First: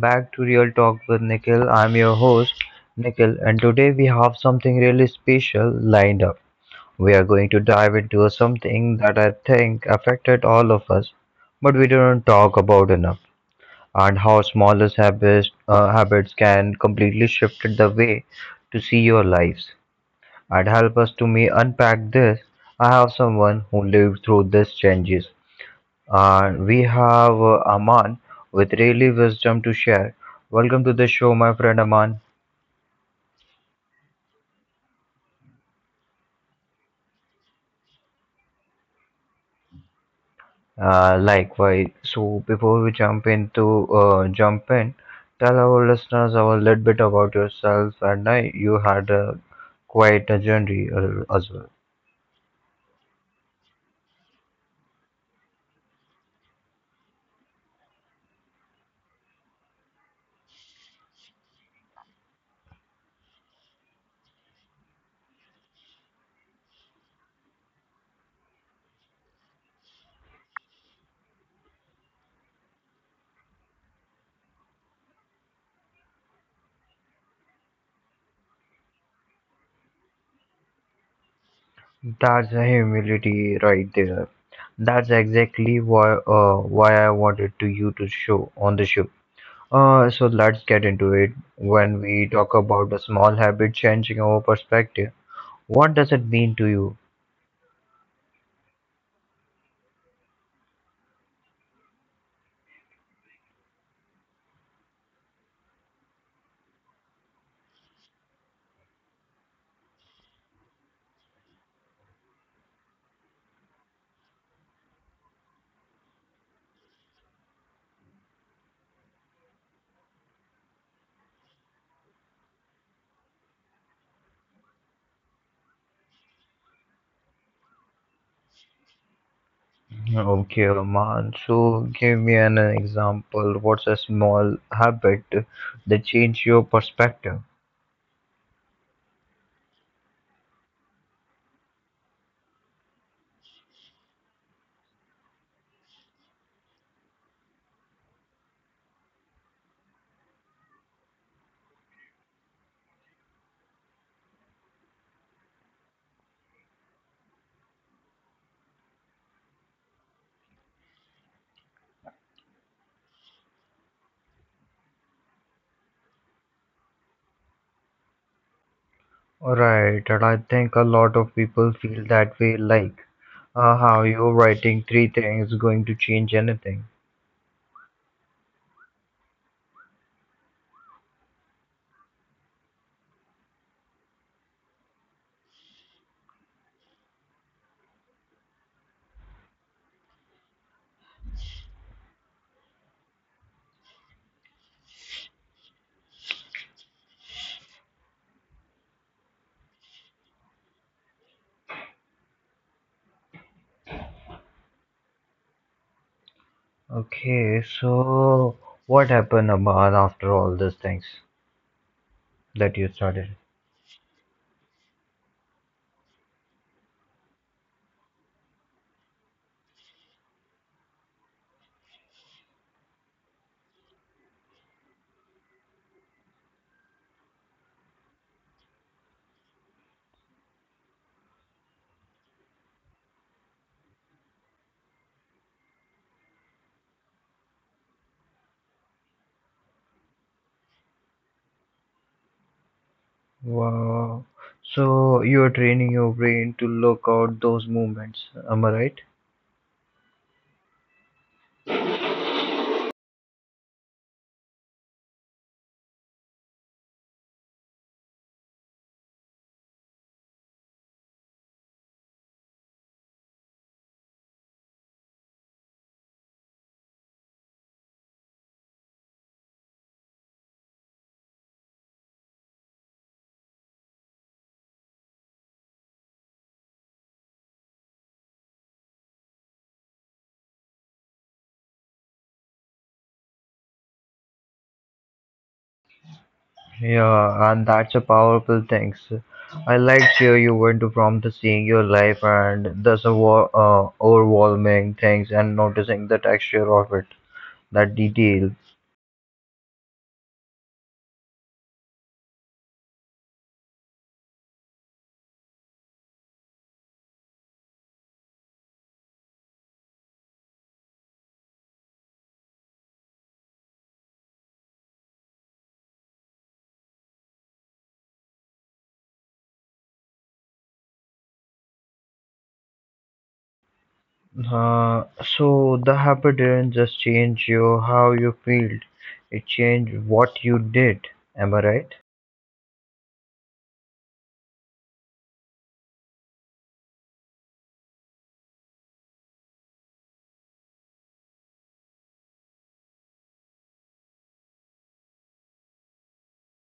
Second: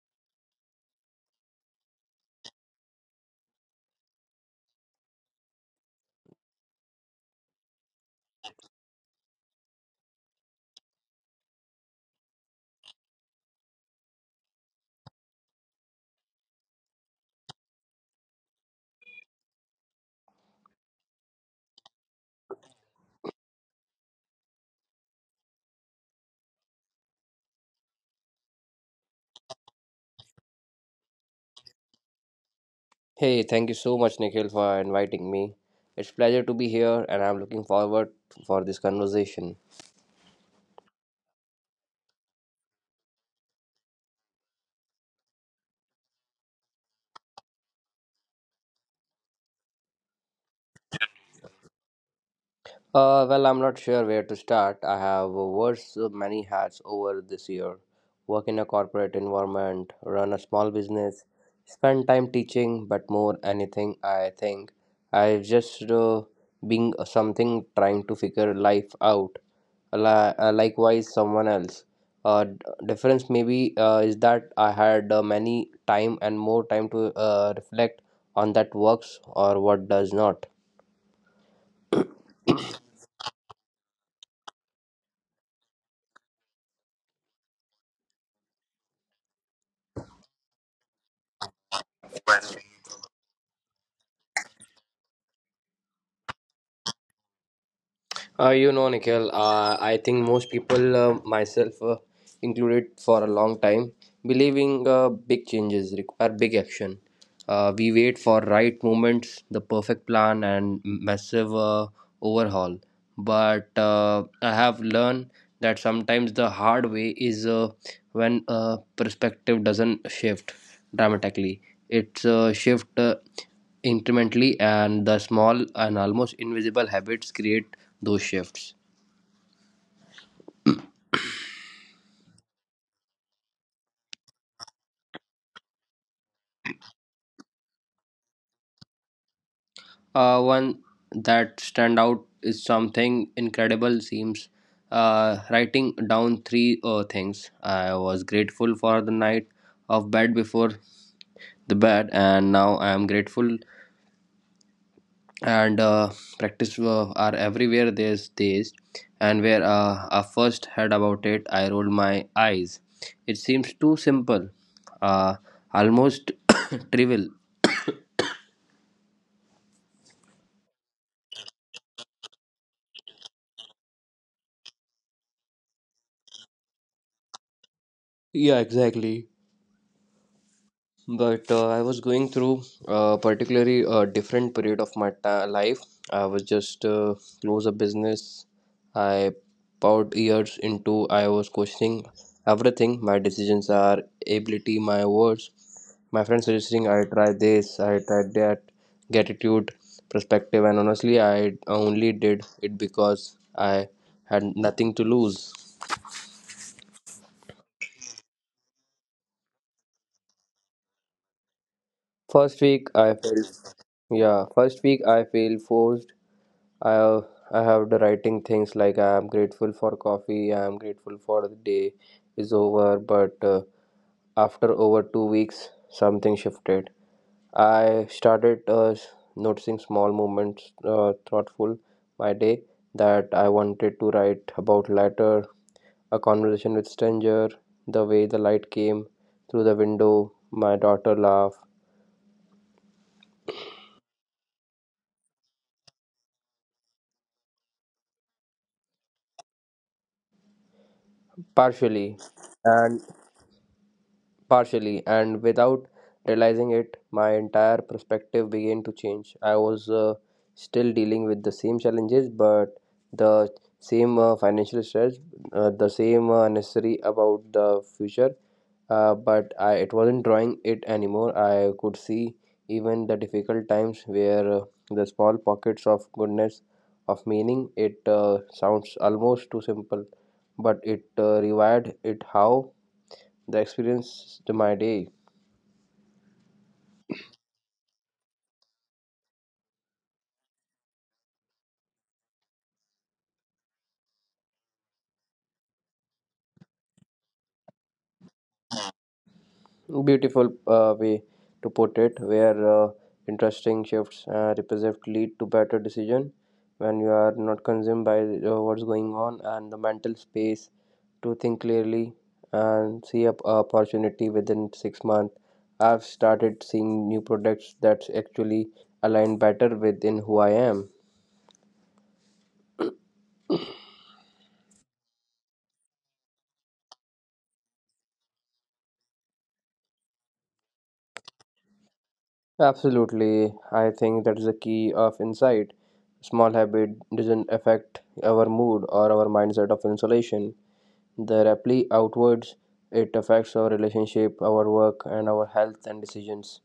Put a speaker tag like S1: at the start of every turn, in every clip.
S1: back to Real Talk with Nikhil. I'm your host, Nikhil, and today we have something really special lined up. We are going to dive into something that I think affected all of us, but we don't talk about enough, and how smallest habits, habits can completely shift the way to see your lives. And help us to me unpack this, I have someone who lived through these changes we have Aman with really wisdom to share. Welcome to the show, my friend Aman.
S2: Hey, thank you so much, Nikhil, for inviting me. It's pleasure to be here, and I'm looking forward for this conversation.
S1: Likewise. So before we jump in, tell our listeners a little bit about yourself. You had quite a journey as well.
S2: Well, I'm not sure where to start. I have worn so many hats over this year. Work in a corporate environment, run a small business, spend time teaching, but more anything, I think I've just being something trying to figure life out. Likewise someone else uh, d- difference maybe is that I had many time and more time to reflect on that works or what does not.
S1: That's a humility right there. That's exactly why I wanted to you to show on the show. So let's get into it. When we talk about a small habit changing our perspective, what does it mean to you?
S2: You know, Nikhil, I think most people, myself included for a long time, believing big changes require big action. We wait for right moments, the perfect plan, and massive overhaul. But I have learned that sometimes the hard way is when perspective doesn't shift dramatically. It's shift incrementally, and the small and almost invisible habits create those shifts.
S1: Okay, Roman. So give me an example. What's a small habit that changed your perspective?
S2: One that stand out is something incredible seems writing down three things. I was grateful for the night of bed before the bed, and now I am grateful. And practice are everywhere these days, and where I first heard about it, I rolled my eyes. It seems too simple, uh, almost trivial.
S1: Right, and I think a lot of people feel that way, like how you're writing three things going to change anything.
S2: Yeah, exactly. But I was going through a particularly different period of my life. I was just close a business I poured years into. I was questioning everything, my decisions are ability, my words, my friends suggesting I try this, I tried that, gratitude, perspective, and honestly I only did it because I had nothing to lose.
S1: Okay, so what happened, Aman, after all these things
S2: First
S1: that
S2: week
S1: you
S2: I
S1: started?
S2: felt, yeah, first week I feel forced. I have the writing things like I am grateful for coffee, I am grateful for the day is over, but After over 2 weeks, something shifted. I started noticing small moments, thoughtful my day that I wanted to write about later, a conversation with stranger, the way the light came through the window, my daughter laugh
S1: Wow. So you're training your brain to look out those movements. Am I right?
S2: partially, and and without realizing it, my entire perspective began to change. I was still dealing with the same challenges, but the same financial stress, the same unnecessary about the future. But I it wasn't drawing it anymore. I could see even the difficult times where the small pockets of goodness, of meaning. It sounds almost too simple, but it rewired it how the experience to my day.
S1: Yeah, and that's a powerful thing. I like hear you went from the seeing your life and the overwhelming things and noticing the texture of it, that detail.
S2: Beautiful way to put it, where interesting shifts represent lead to better decision when you are not consumed by what's going on and the mental space to think clearly and see up opportunity within 6 months. I've started seeing new products that actually align better within who I am.
S1: Uh, so the habit didn't just change you how you felt, it changed what you did. Am I right?
S2: Absolutely, I think that's the key of insight. Small habit doesn't affect our mood or our mindset of insulation. The rapidly outwards, it affects our relationship, our work, and our health and decisions.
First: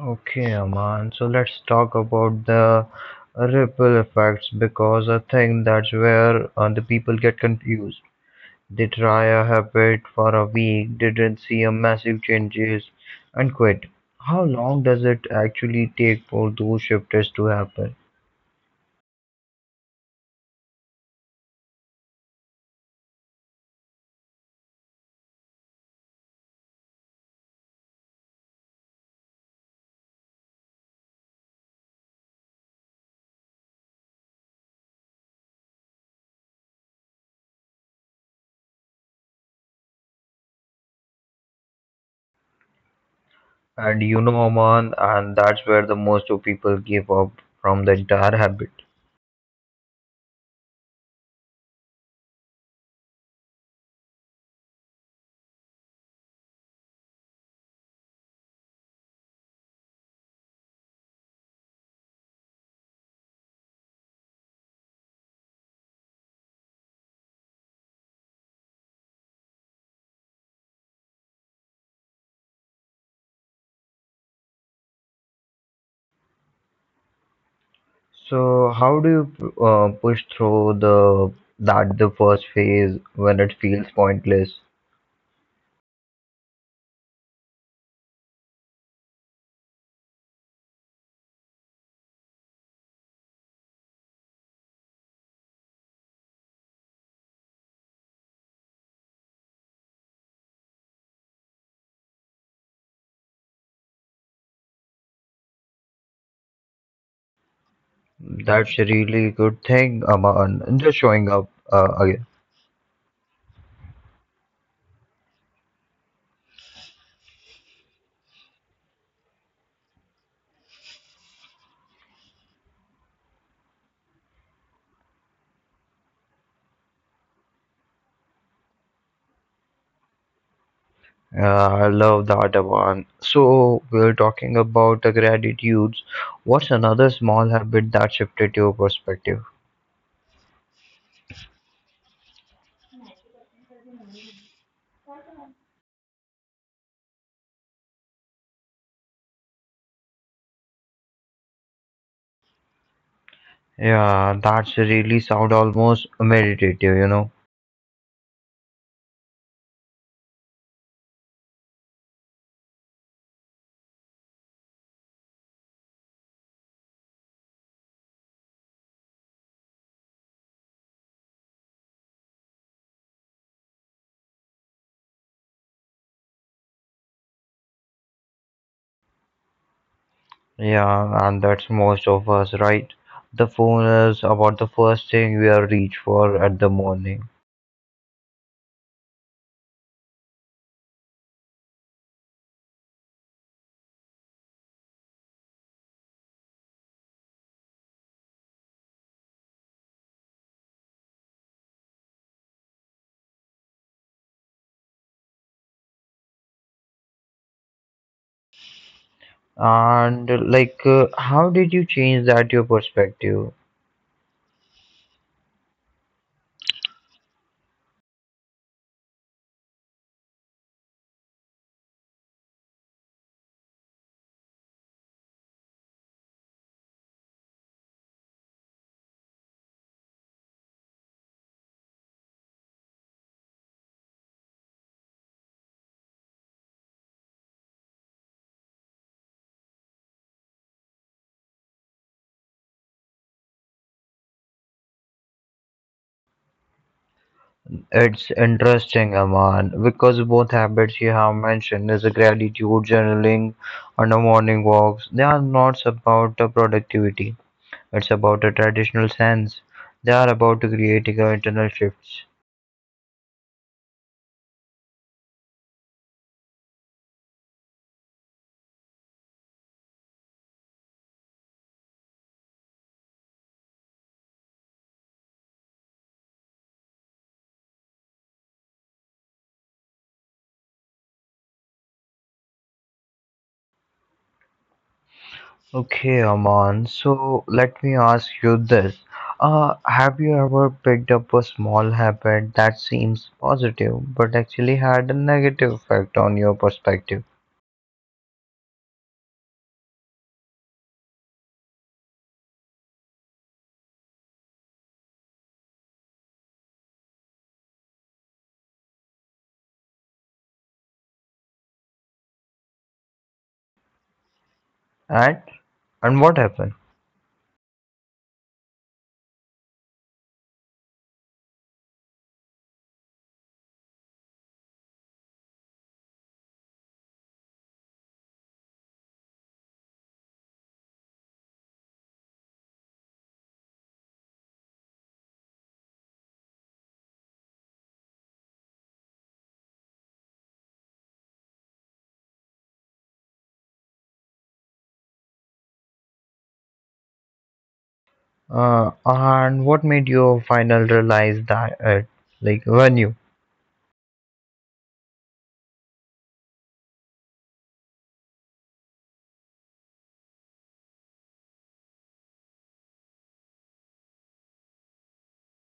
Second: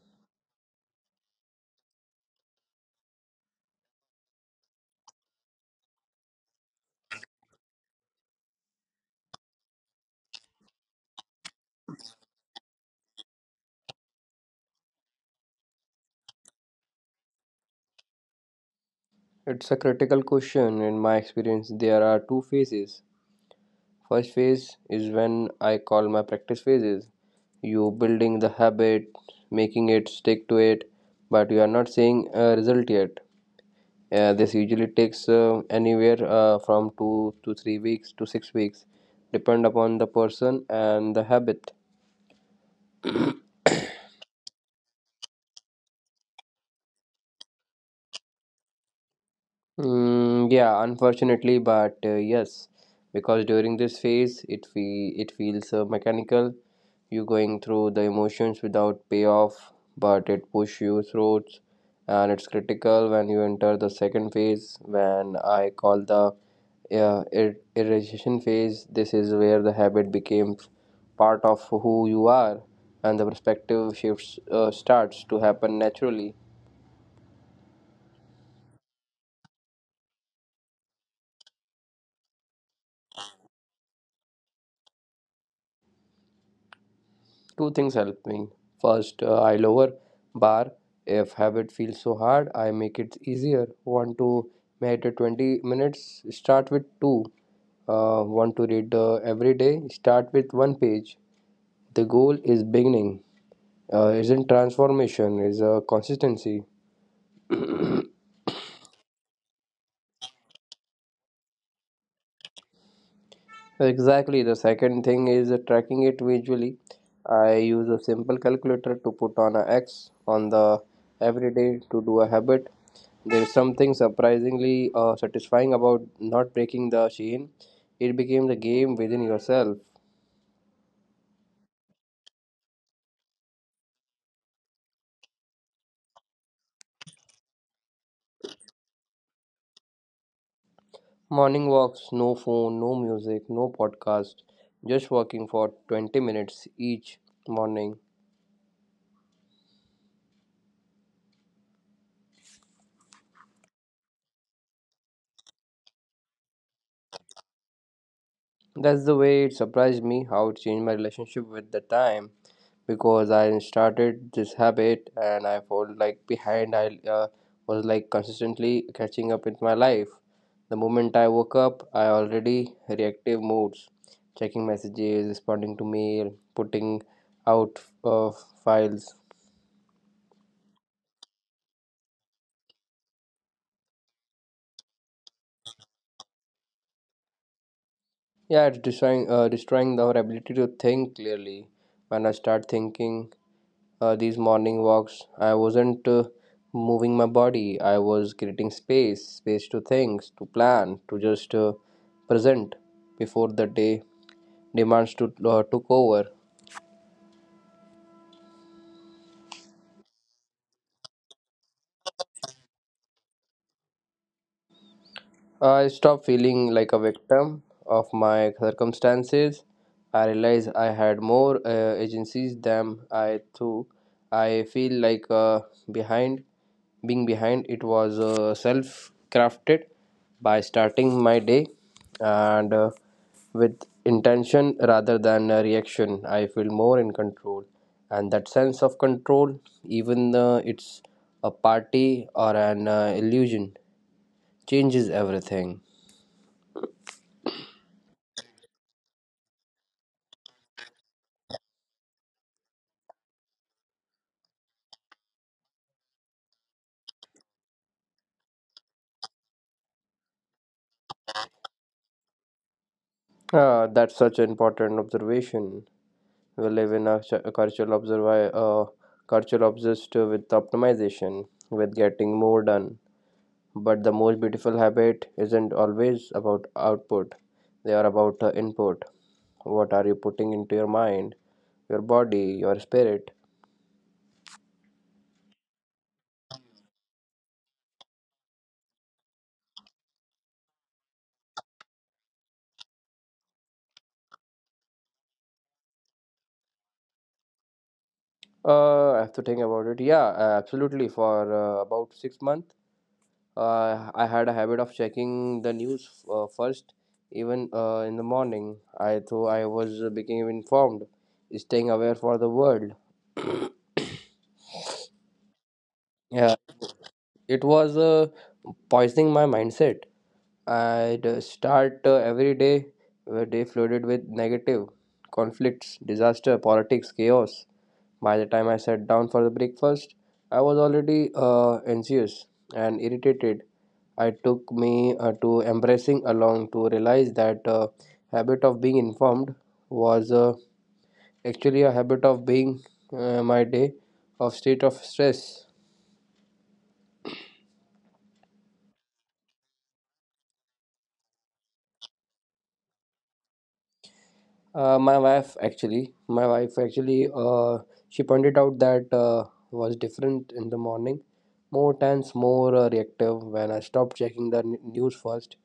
S1: Okay, Aman. So let's talk about the ripple effects because I think that's where the people get confused. They try a habit for a week, didn't see a massive changes, and quit. How long does it actually take for those shifters to happen?
S2: It's a critical question. In my experience, there are two phases. First phase is when I call my practice phases. You building the habit, making it stick to it, but you are not seeing a result yet. Yeah, this usually takes anywhere from 2 to 3 weeks to 6 weeks, depend upon the person and the habit.
S1: And you know, Aman, and that's where the most of people give up from the entire habit.
S2: Mm, yeah, unfortunately, but yes, because during this phase, it feels mechanical. You going through the emotions without payoff, but it push you through, and it's critical when you enter the second phase, when I call the irritation phase. This is where the habit became part of who you are, and the perspective shifts starts to happen naturally.
S1: So how do you push through the first phase when it feels pointless?
S2: Two things help me. First, I lower bar. If habit feels so hard, I make it easier. Want to meditate 20 minutes? Start with two. Want to read every day? Start with one page. The goal is beginning. Isn't transformation is consistency.
S1: That's a really good thing, Aman. Just showing up again.
S2: Exactly. The second thing is tracking it visually. I use a simple calculator to put on a X on the every day to do a habit. There's something surprisingly satisfying about not breaking the chain. It became the game within yourself.
S1: I love that, Aman. So we're talking about the gratitudes. What's another small habit that shifted your perspective?
S2: Morning walks, no phone, no music, no podcast, just walking for 20 minutes each morning.
S1: Yeah, that's really sound almost meditative.
S2: That's the way it surprised me how it changed my relationship with the time. Because I started this habit and I felt like behind. I was like consistently catching up with my life. The moment I woke up, I already reactive moods, checking messages, responding to mail, putting out uh, files.
S1: Yeah, and that's most of us, right? The phone is about the first thing we are reach for at the morning.
S2: Yeah, it's destroying our ability to think clearly. When I start thinking these morning walks. I wasn't moving my body. I was creating space, space to things, to plan, to just present before the day demands to took over.
S1: And like, how did you change that your perspective?
S2: I stopped feeling like a victim of my circumstances. I realized I had more agencies than I thought. I feel like behind being behind. It was self crafted by starting my day and with intention rather than a reaction. I feel more in control, and that sense of control, even it's a party or an illusion, changes everything.
S1: It's interesting, Aman, because both habits you have mentioned is a gratitude journaling and the morning walks. They are not about the productivity. It's about a traditional sense. They are about creating a internal shifts.
S2: Ah, that's such an important observation. We live in a cultural cultural obsessed with optimization, with getting more done. But the most beautiful habit isn't always about output. They are about input. What are you putting into your mind, your body, your spirit?
S1: Okay, Aman. So let me ask you this. Have you ever picked up a small habit that seems positive but actually had a negative effect on your perspective?
S2: I have to think about it. Yeah, absolutely. For about 6 months, I had a habit of checking the news first, even in the morning. I thought I was becoming informed, staying aware for the world.
S1: And and what
S2: Yeah,
S1: happened?
S2: it was poisoning my mindset. I'd start every day flooded with negative conflicts, disaster, politics, chaos. By the time I sat down for the breakfast, I was already anxious and irritated. It took me to embracing along to realize that habit of being informed was actually a habit of being my day of state of stress.
S1: And what made you final realize that it? Like when you?
S2: My wife actually, she pointed out that was different in the morning, more tense, more reactive. When I stopped checking the news first,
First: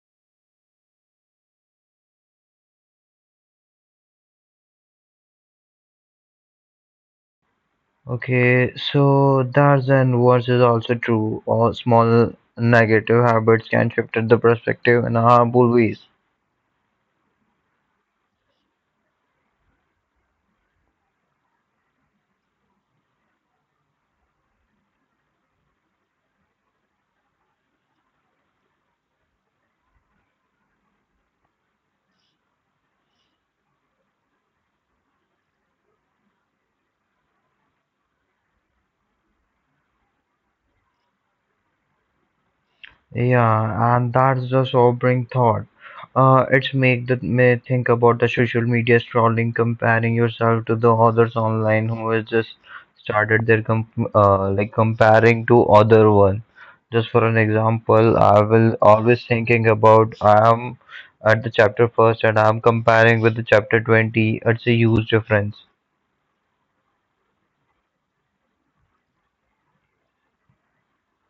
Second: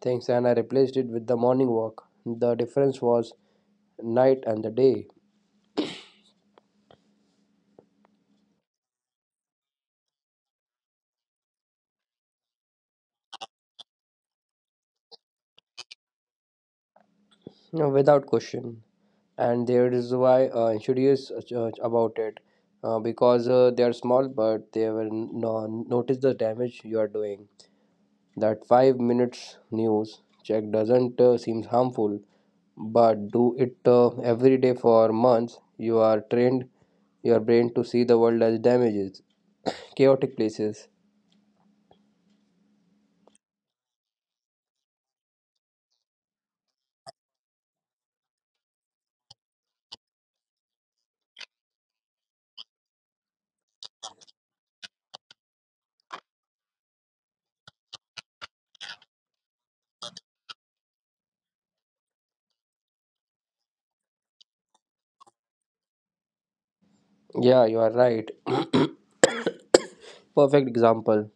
S2: things, and I replaced it with the morning walk. The difference was night and the day,
S1: Okay, so that's and words is also true. All small negative habits can shift the perspective in harmful ways.
S2: you know, without question. And there is why I'm curious about it, because they are small, but they will notice the damage you are doing. That 5 minutes news check doesn't seem harmful, but do it every day for months. You are trained your brain to see the world as damages, chaotic places.
S1: Yeah, and that's the sobering thought. It's make me think about the social media scrolling, comparing yourself to the others online who has just started their com like comparing to other one. Just for an example, I will always thinking about I am at the chapter first and I'm comparing with the chapter 20. It's a huge difference.
S2: Yeah, you are right. Perfect example.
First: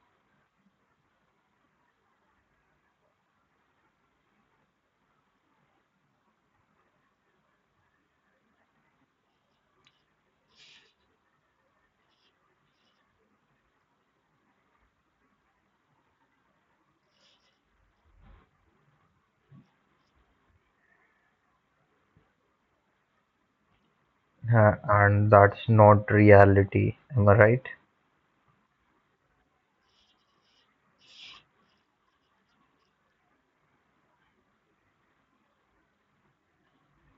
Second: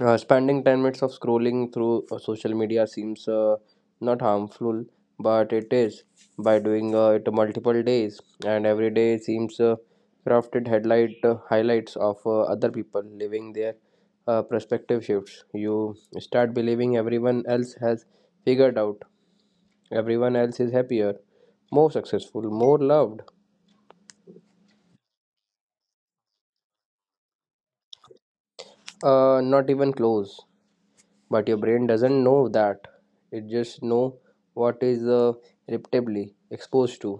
S2: Spending 10 minutes of scrolling through social media seems not harmful, but it is. By doing it multiple days, and every day seems crafted headlight highlights of other people living their perspective shifts. You start believing everyone else has figured out, everyone else is happier, more successful, more loved,
S1: And that's not reality. Am I right?
S2: not even close. But your brain doesn't know that, it just know what is repeatedly exposed to,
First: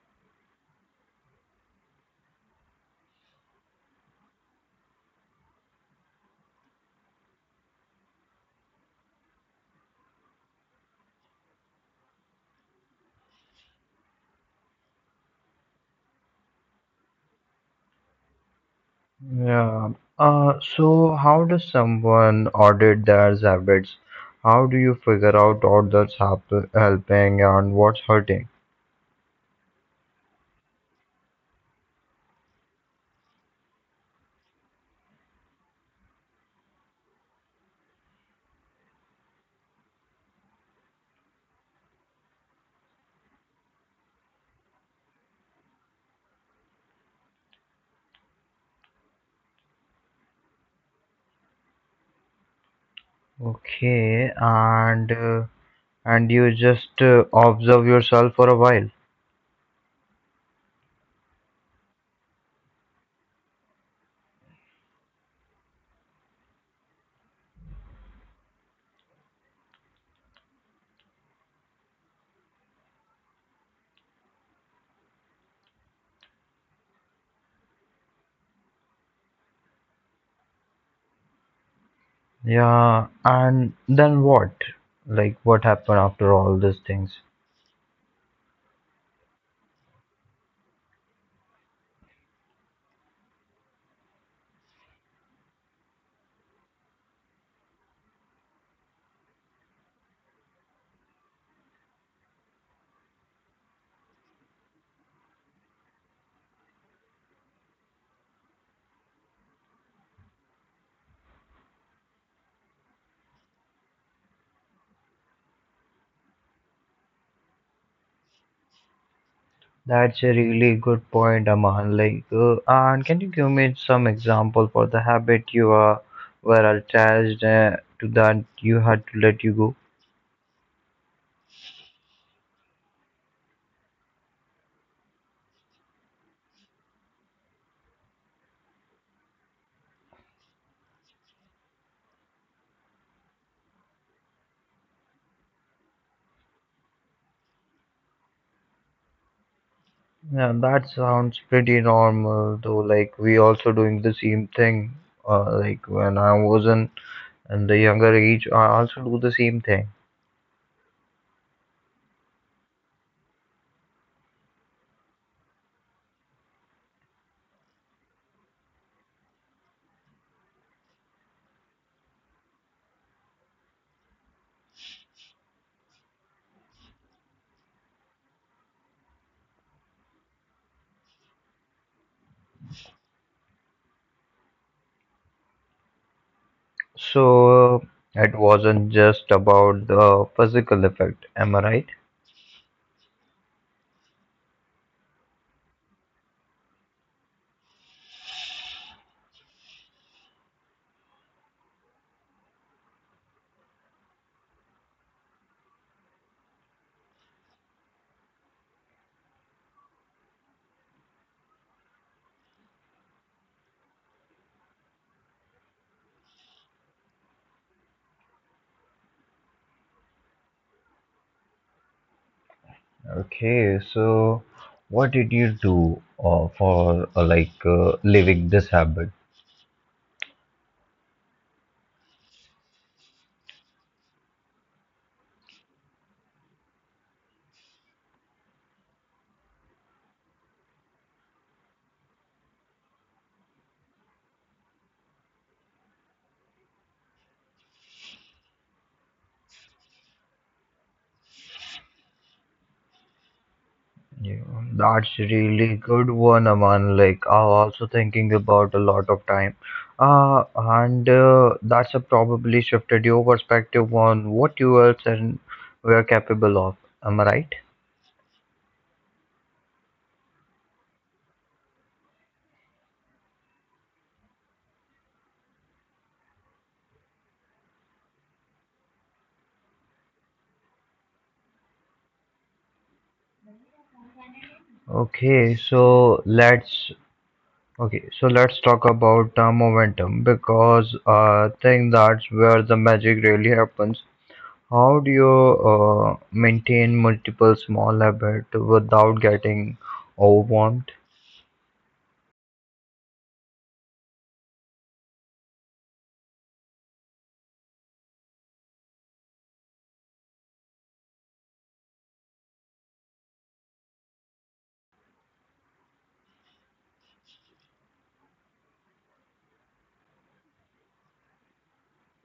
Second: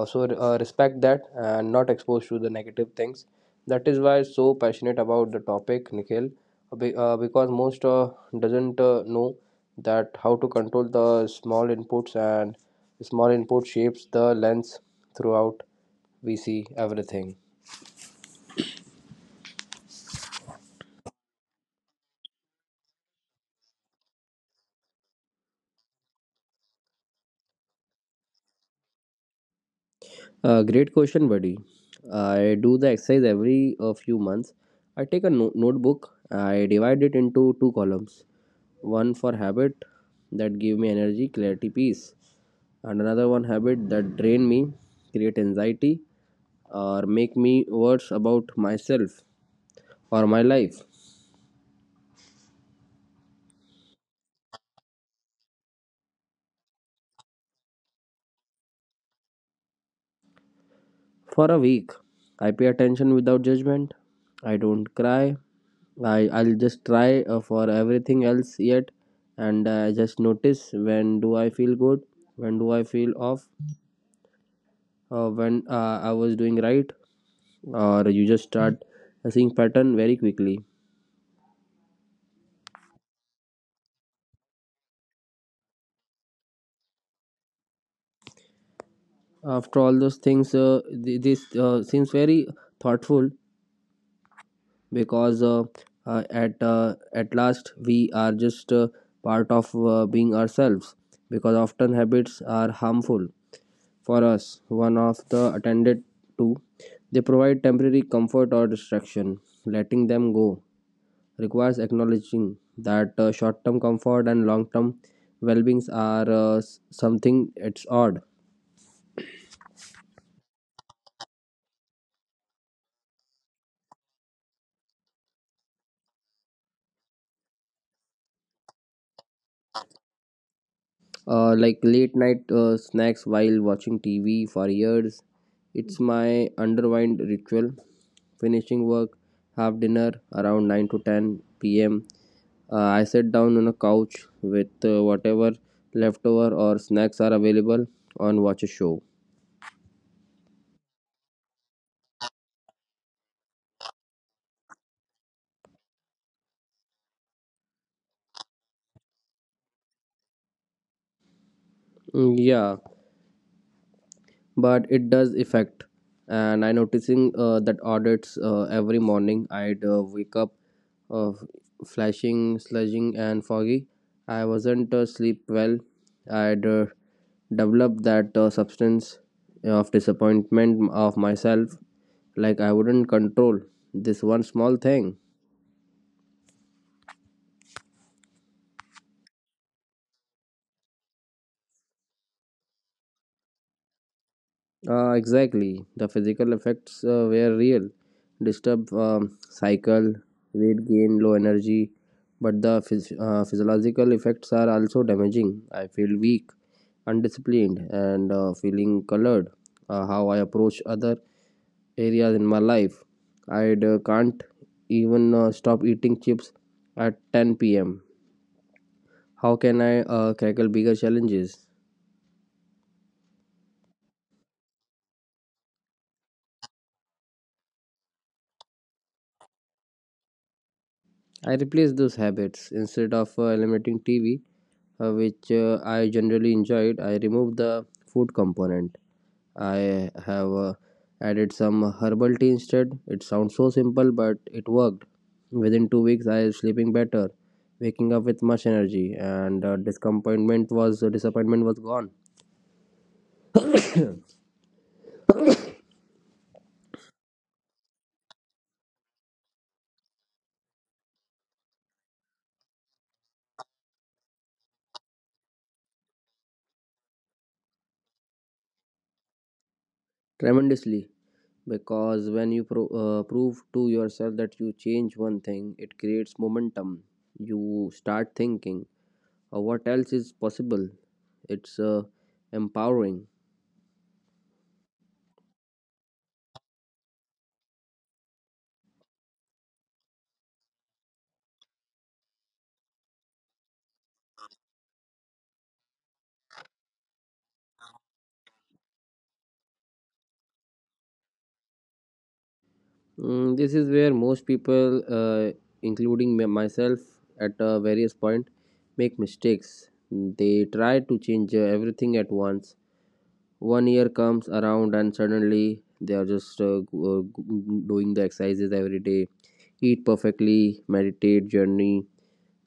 S2: also respect that and not exposed to the negative things. That is why so passionate about the topic, Nikhil. Because most doesn't know that how to control the small inputs, and small input shapes the lens throughout we see everything.
S1: Yeah. So how does someone audit their habits? How do you figure out what's helping and what's hurting?
S2: Great question, buddy. I do the exercise every few months. I take a notebook. I divide it into two columns. One for habit that give me energy, clarity, peace, and another one habit that drain me, create anxiety, or make me worse about myself or my life.
S1: Okay, and you just observe yourself for a while.
S2: For a week, I pay attention without judgment. I don't cry. I'll just try for everything else yet, and just notice when do I feel good, when do I feel off, when I was doing right, or you just start seeing pattern very quickly.
S1: Yeah, and then what? Like what happened after all these things?
S2: After all those things, this seems very thoughtful because at last we are just part of being ourselves because often habits are harmful for us, one of the attended to, they provide temporary comfort or distraction. Letting them go requires acknowledging that short term comfort and long term well beings are something it's odd.
S1: That's a really good point, Aman. Like, and can you give me some example for the habit you are were attached to that you had to let you go?
S2: Like late night snacks while watching TV for years. It's my underwind ritual. Finishing work, have dinner around 9 to 10 p.m. I sit down on a couch with whatever leftover or snacks are available and watch a show.
S1: Yeah, that sounds pretty normal, though. Like, we also doing the same thing. Like when I was in the younger age, I also do the same thing.
S2: Mm, yeah, but it does affect and I noticing that audits every morning I'd wake up uh, flashing sludging and foggy. I wasn't sleep well. I'd developed that substance of disappointment of myself, like I wouldn't control this one small thing.
S1: So it wasn't just about the physical effect, am I right?
S2: Exactly. The physical effects were real. Disturbed cycle, weight gain, low energy. But the physiological effects are also damaging. I feel weak, undisciplined, and feeling colored. How I approach other areas in my life. I can't even stop eating chips at 10 pm. How can I crackle bigger challenges?
S1: Okay, so what did you do for like living this habit?
S2: I replace those habits instead of eliminating TV, which I generally enjoyed. I remove the food component. I have added some herbal tea instead. It sounds so simple, but it worked. Within 2 weeks, I was sleeping better, waking up with much energy, and disappointment was gone.
S1: Yeah, that's really good one, Aman. Like, I'm also thinking about a lot of time. And that's a probably shifted your perspective on what you else and were capable of. Am I right?
S2: Tremendously, because when you prove to yourself that you change one thing, it creates momentum. You start thinking, "Oh, what else is possible? It's empowering."
S1: Okay, so let's okay, so let's talk about momentum because I think that's where the magic really happens. How do you maintain multiple small habits without getting overwhelmed?
S2: Mm, this is where most people, including myself at various point, make mistakes. They try to change everything at once. One year comes around and suddenly they are just doing the exercises every day, eat perfectly, meditate journey,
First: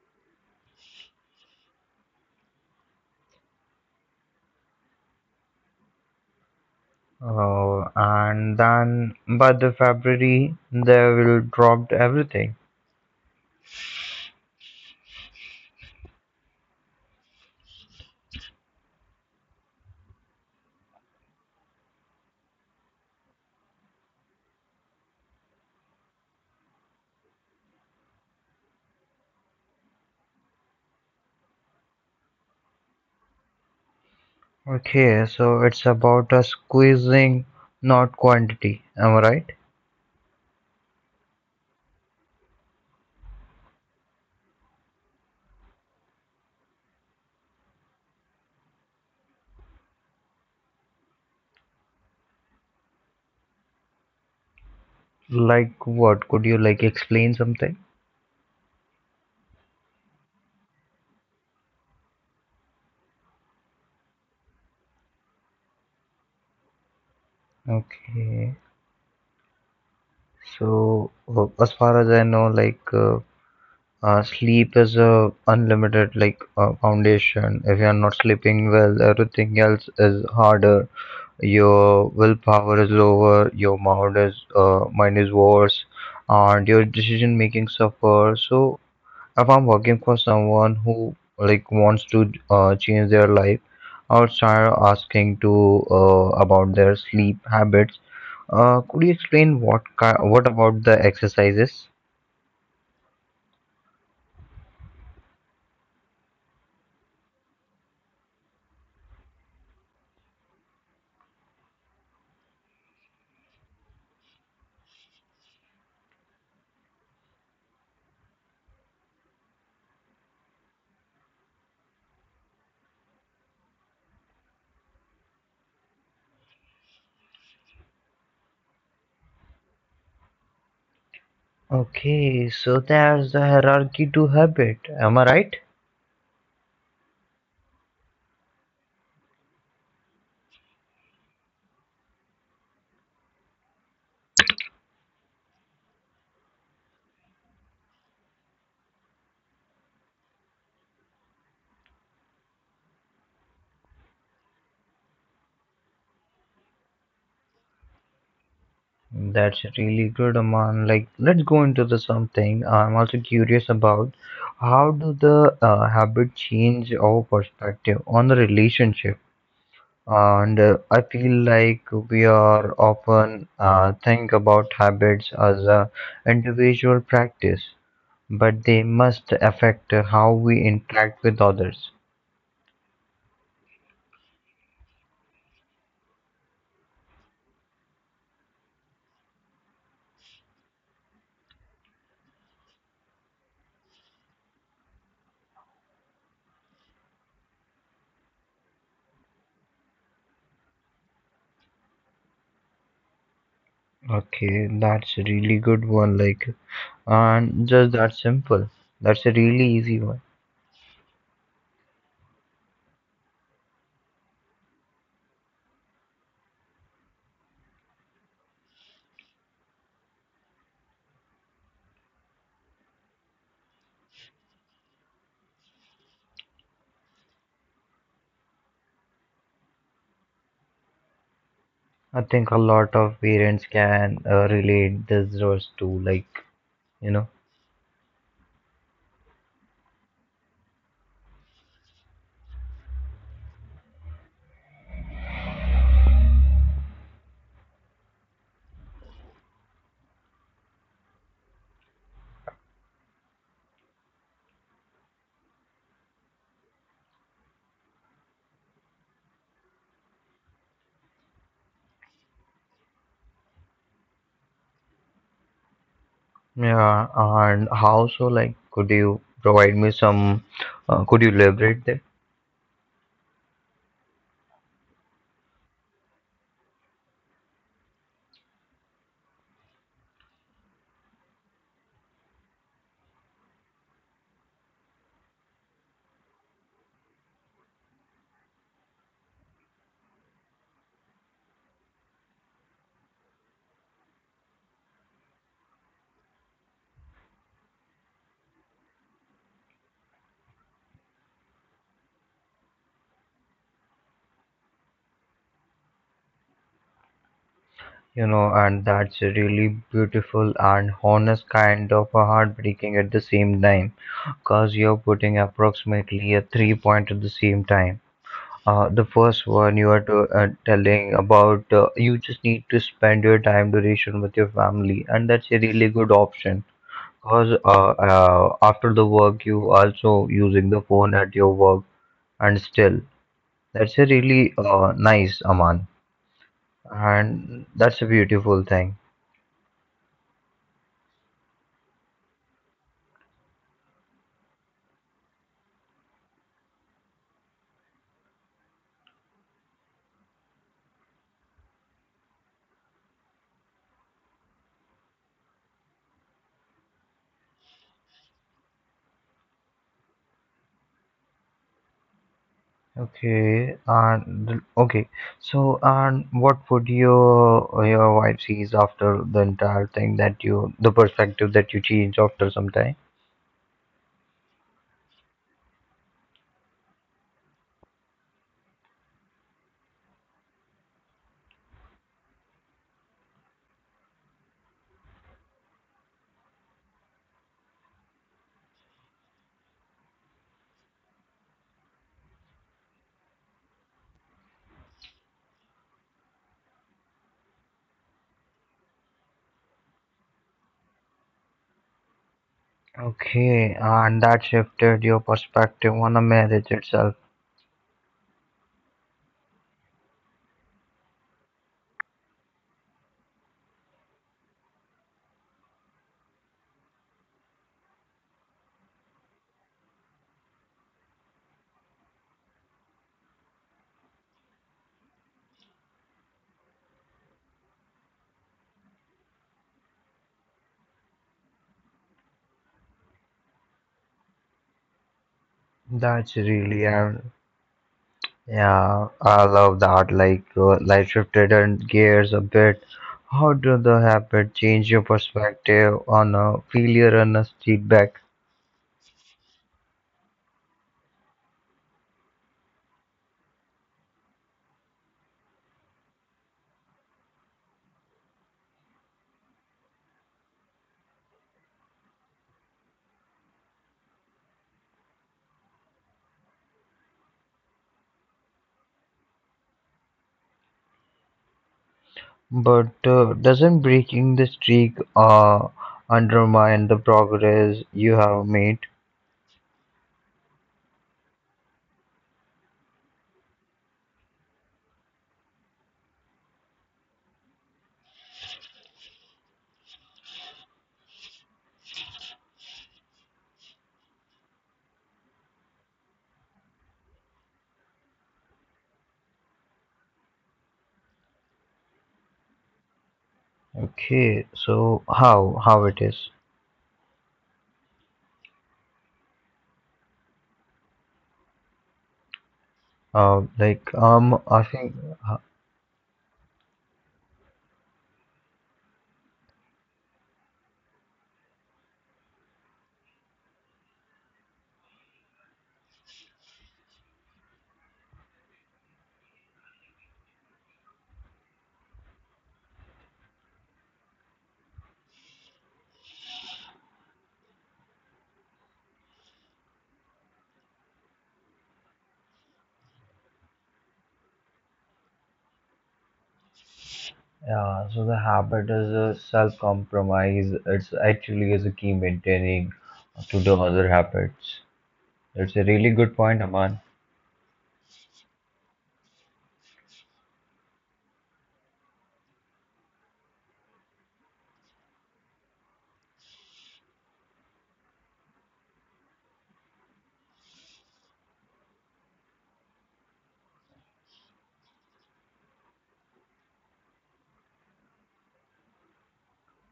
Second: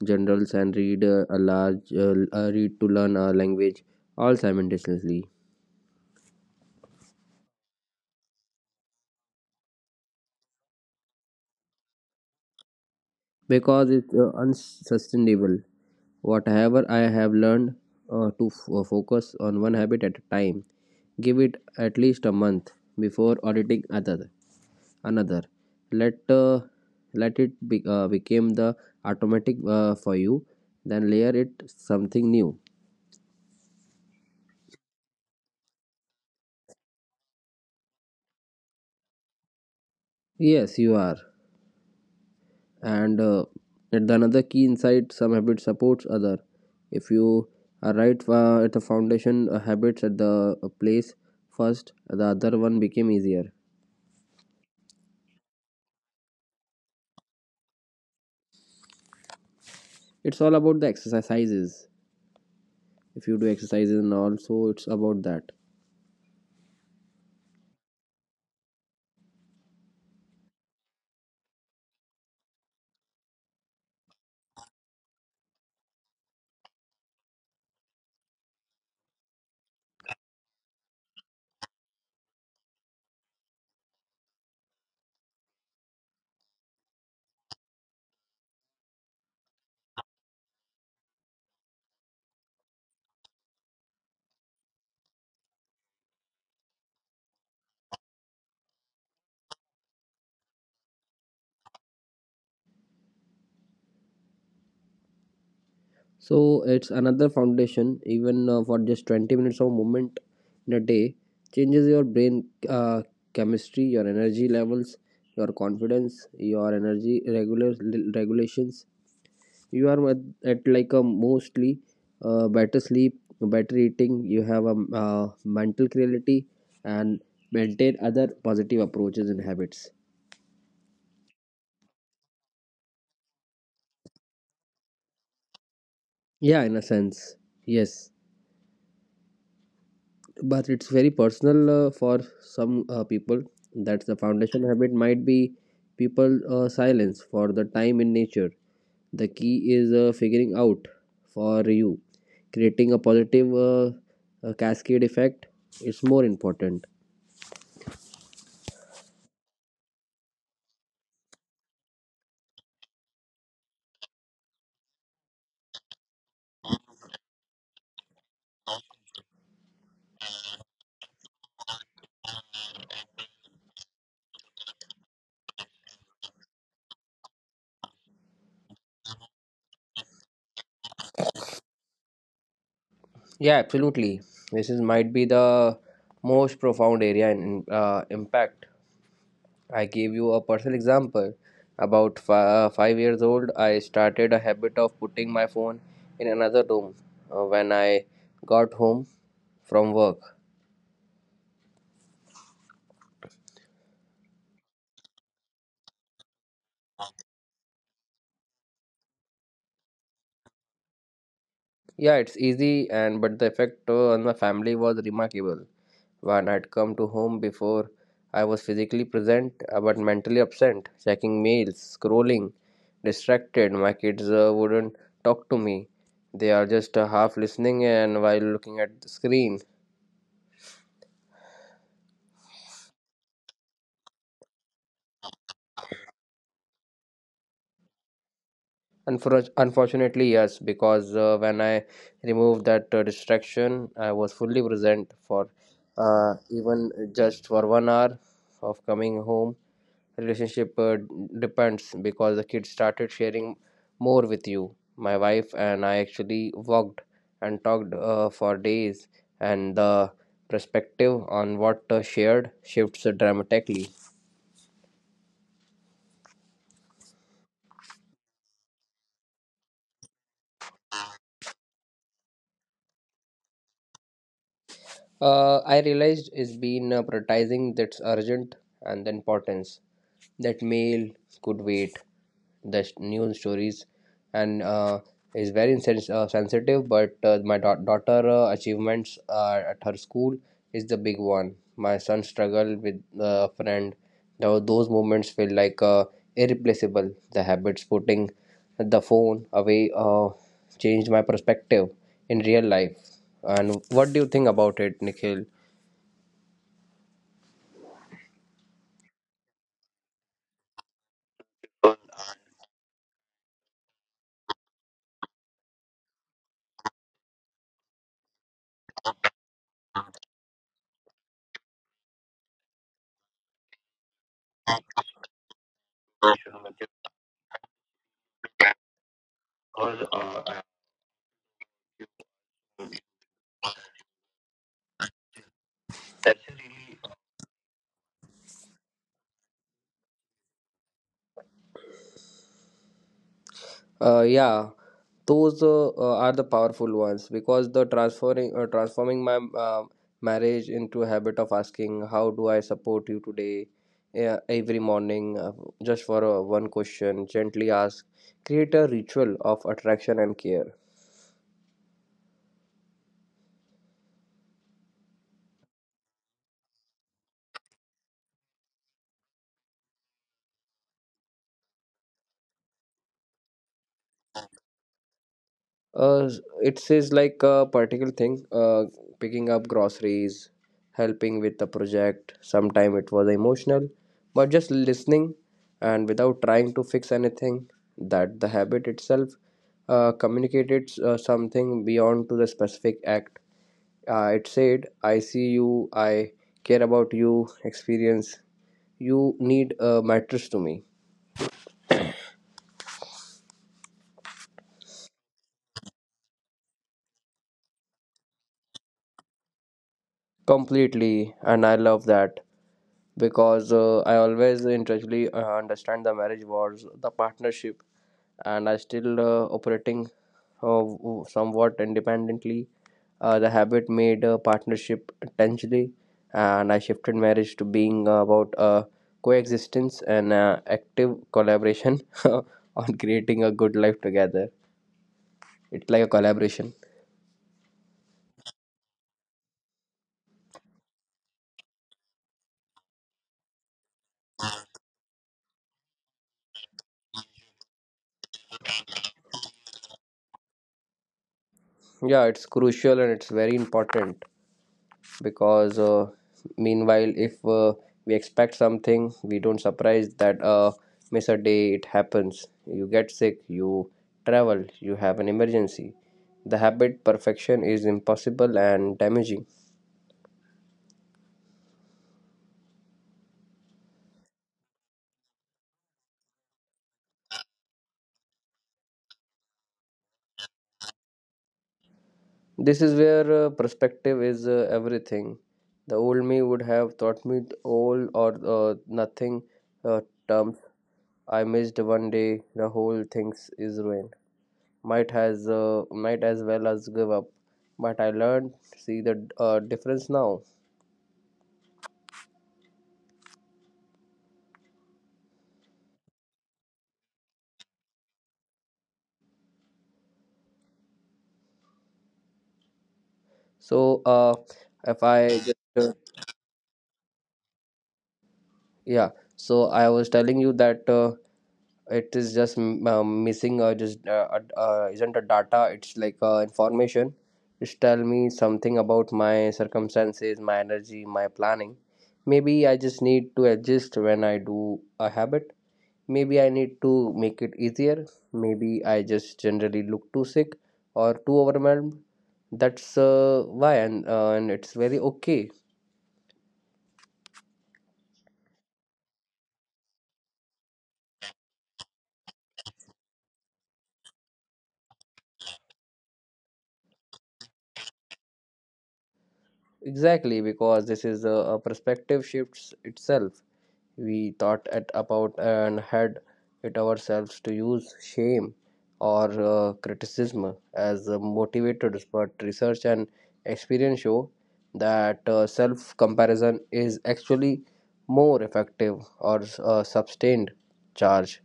S2: generals, and read a large read to learn a language, all simultaneously,
S1: And then by the February, they will drop everything.
S2: because it's unsustainable. Whatever I have learned to focus on one habit at a time, give it at least a month before auditing other, another. Let let it be, become the automatic for you, then layer it something new.
S1: Okay, so it's about squeezing, not quantity. Am I right?
S2: Yes, you are, and yet the another key insight, some habit supports other. If you are right at the foundation habits at the place, first the other one became easier.
S1: Like what? Could you like explain something?
S2: It's all about the exercises. If you do exercises and also it's about that.
S1: Okay. So as far as I know, like, sleep is a unlimited like foundation. If you are not sleeping well, everything else is harder. Your willpower is lower, your mind is worse, and your decision making suffer. So if I'm working for someone who like wants to change their life, I'll start asking to about their sleep habits. Could you explain what what about the exercises?
S2: So it's another foundation, even for just 20 minutes of movement in a day, changes your brain chemistry, your energy levels, your confidence, your energy regular regulations. You are at like a mostly better sleep, better eating, you have a mental clarity and maintain other positive approaches and habits.
S1: Okay, so there's the hierarchy to habit. Am I right?
S2: Yeah, in a sense, yes, but it's very personal for some people. That's the foundation habit might be people silence for the time in nature. The key is figuring out for you, creating a positive cascade effect is more important.
S1: That's really good, Aman. Like, let's go into the something. I'm also curious about how do the habit change our perspective on the relationship? And I feel like we are often think about habits as a individual practice, but they must affect how we interact with others.
S2: Yeah, absolutely. This is might be the most profound area in impact. I gave you a personal example. About 5 years old, I started a habit of putting my phone in another room when I got home from work.
S1: Okay, that's a really good one. Like, and just that simple. That's a really easy one.
S2: Yeah, it's easy, and but the effect on my family was remarkable. When I'd come to home before, I was physically present but mentally absent, checking mails, scrolling, distracted. My kids wouldn't talk to me. They are just half listening and while looking at the screen.
S1: I think a lot of parents can relate this verse to, like, you know.
S2: Unfortunately, yes, because when I removed that distraction, I was fully present for even just for 1 hour of coming home. Relationship depends, because the kid started sharing more with you. My wife and I actually walked and talked for days, and the perspective on what shared shifts dramatically.
S1: Yeah, and how so? Like, could you provide me some? Could you elaborate that?
S2: I realized it's been prioritizing that's urgent and the importance. That mail could wait, the news stories and is very sensitive, but my daughter achievements at her school is the big one. My son struggle with a friend. Now those moments feel like irreplaceable. The habits putting the phone away changed my perspective in real life. And what do you think about it, Nikhil?
S1: You know, and that's a really beautiful and honest kind of a heartbreaking at the same time, because you're putting approximately a 3 point at the same time. The first one you are to, telling about you just need to spend your time duration with your family, and that's a really good option because after the work, you also using the phone at your work, and still that's a really nice Aman, and that's a beautiful thing.
S2: Yeah, those are the powerful ones, because the transferring transforming my marriage into a habit of asking, how do I support you today? Every morning, just for one question gently ask, create a ritual of attraction and care.
S1: Okay, and what would your wife sees after the entire thing that you the perspective that you change after some time?
S2: uh, it says like a particular thing, picking up groceries, helping with the project, sometime it was emotional, but just listening and without trying to fix anything. That the habit itself communicated something beyond to the specific act. It said, I see you, I care about you experience, you need a mattress to me.
S1: Okay, and that shifted your perspective on a marriage itself.
S2: Completely, and I love that, because I always intellectually understand the marriage was the partnership, and I still operating somewhat independently. The habit made a partnership intentionally, and I shifted marriage to being about coexistence and active collaboration on creating a good life together. It's like a collaboration.
S1: That's really, and yeah, I love that. Like, life shifted and gears a bit. How did the habit change your perspective on a failure and a feedback?
S2: Yeah, it's crucial and it's very important, because meanwhile if we expect something, we don't surprise that miss a day. It happens, you get sick, you travel, you have an emergency. The habit perfection is impossible and damaging.
S1: But doesn't breaking the streak undermine the progress you have made?
S2: This is where perspective is everything. The old me would have taught me the all or uh, nothing uh, terms. I missed one day, the whole thing is ruined, might has might as well as give up. But I learned, see the difference now.
S1: Okay, so how it is?
S2: So if I just
S1: Like
S2: uh,
S1: I think. uh,
S2: yeah, so I was telling you that it is just missing, just isn't a data, it's like information. Just tell me something about my circumstances, my energy, my planning. Maybe I just need to adjust when I do a habit, maybe I need to make it easier, maybe I just generally look too sick or too overwhelmed. That's why, and it's very okay.
S1: Yeah, so the habit is a self-compromise. It's actually is a key maintaining to the other habits. It's a really good point, Aman.
S2: Exactly, because this is a perspective shifts itself. We thought it about and had it ourselves to use shame or criticism as motivators, but research and experience show that self comparison is actually more effective or sustained charge.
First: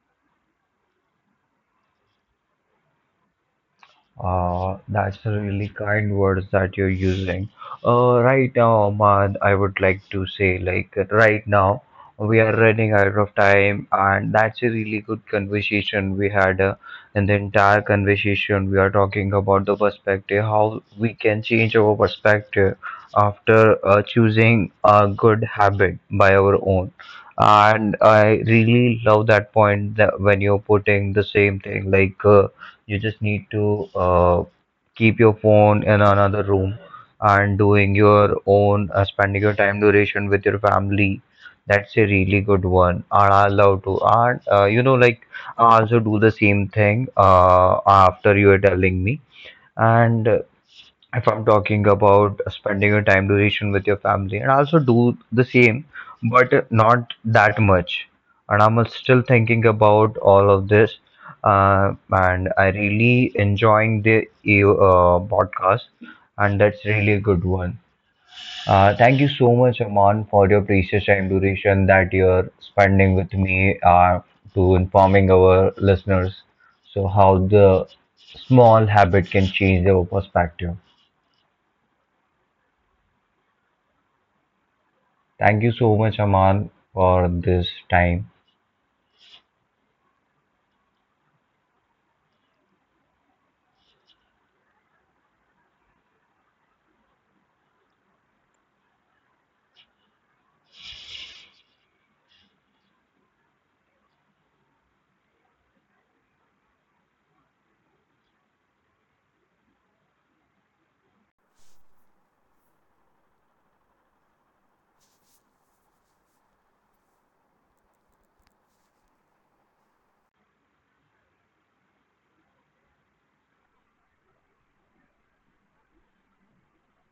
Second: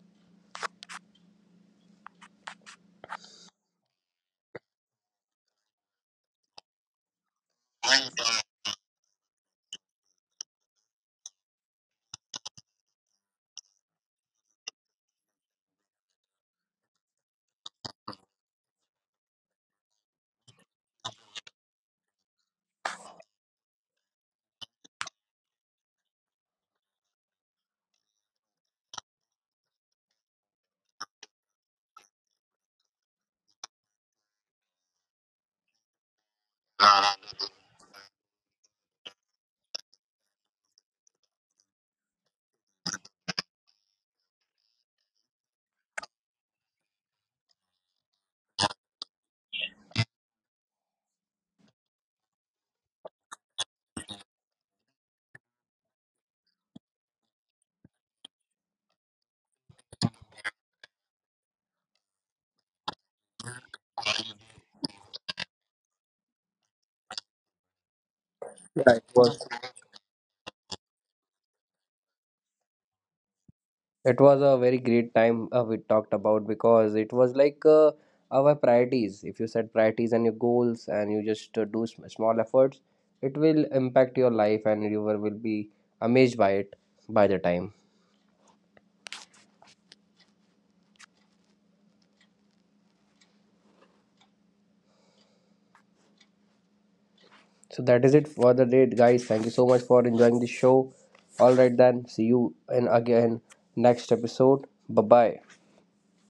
S1: That's a really kind words that you're using. Right now, Ahmad, I would like to say, like, right now, we are running out of time, and that's a really good conversation we had. In the entire conversation, we are talking about the perspective, how we can change our perspective after choosing a good habit by our own. And I really love that point that when you're putting the same thing, like, you just need to keep your phone in another room and doing your own, spending your time duration with your family. That's a really good one. And I love to. And like I also do the same thing after you are telling me. And if I'm talking about spending your time duration with your family, and I also do the same, but not that much. And I'm still thinking about all of this, and I really enjoying the podcast, and that's really a good one.
S2: Yeah,
S1: Uh,
S2: it
S1: thank you
S2: was,
S1: so much, Aman, for your precious time duration that you're spending with me
S2: it was a
S1: to
S2: very great
S1: informing
S2: time
S1: our
S2: we talked
S1: listeners.
S2: about, because
S1: So
S2: it was
S1: how
S2: like
S1: the
S2: our
S1: small
S2: priorities.
S1: habit
S2: If you
S1: can
S2: set
S1: change their
S2: priorities and your
S1: perspective.
S2: goals and you just do small efforts, it will impact your life and you will
S1: Thank
S2: be
S1: you so much,
S2: amazed by
S1: Aman,
S2: it,
S1: for
S2: by the
S1: this
S2: time.
S1: time.
S2: So that is it for the day, guys. Thank you so much for enjoying the show. All right then, see you in again next episode. Bye bye.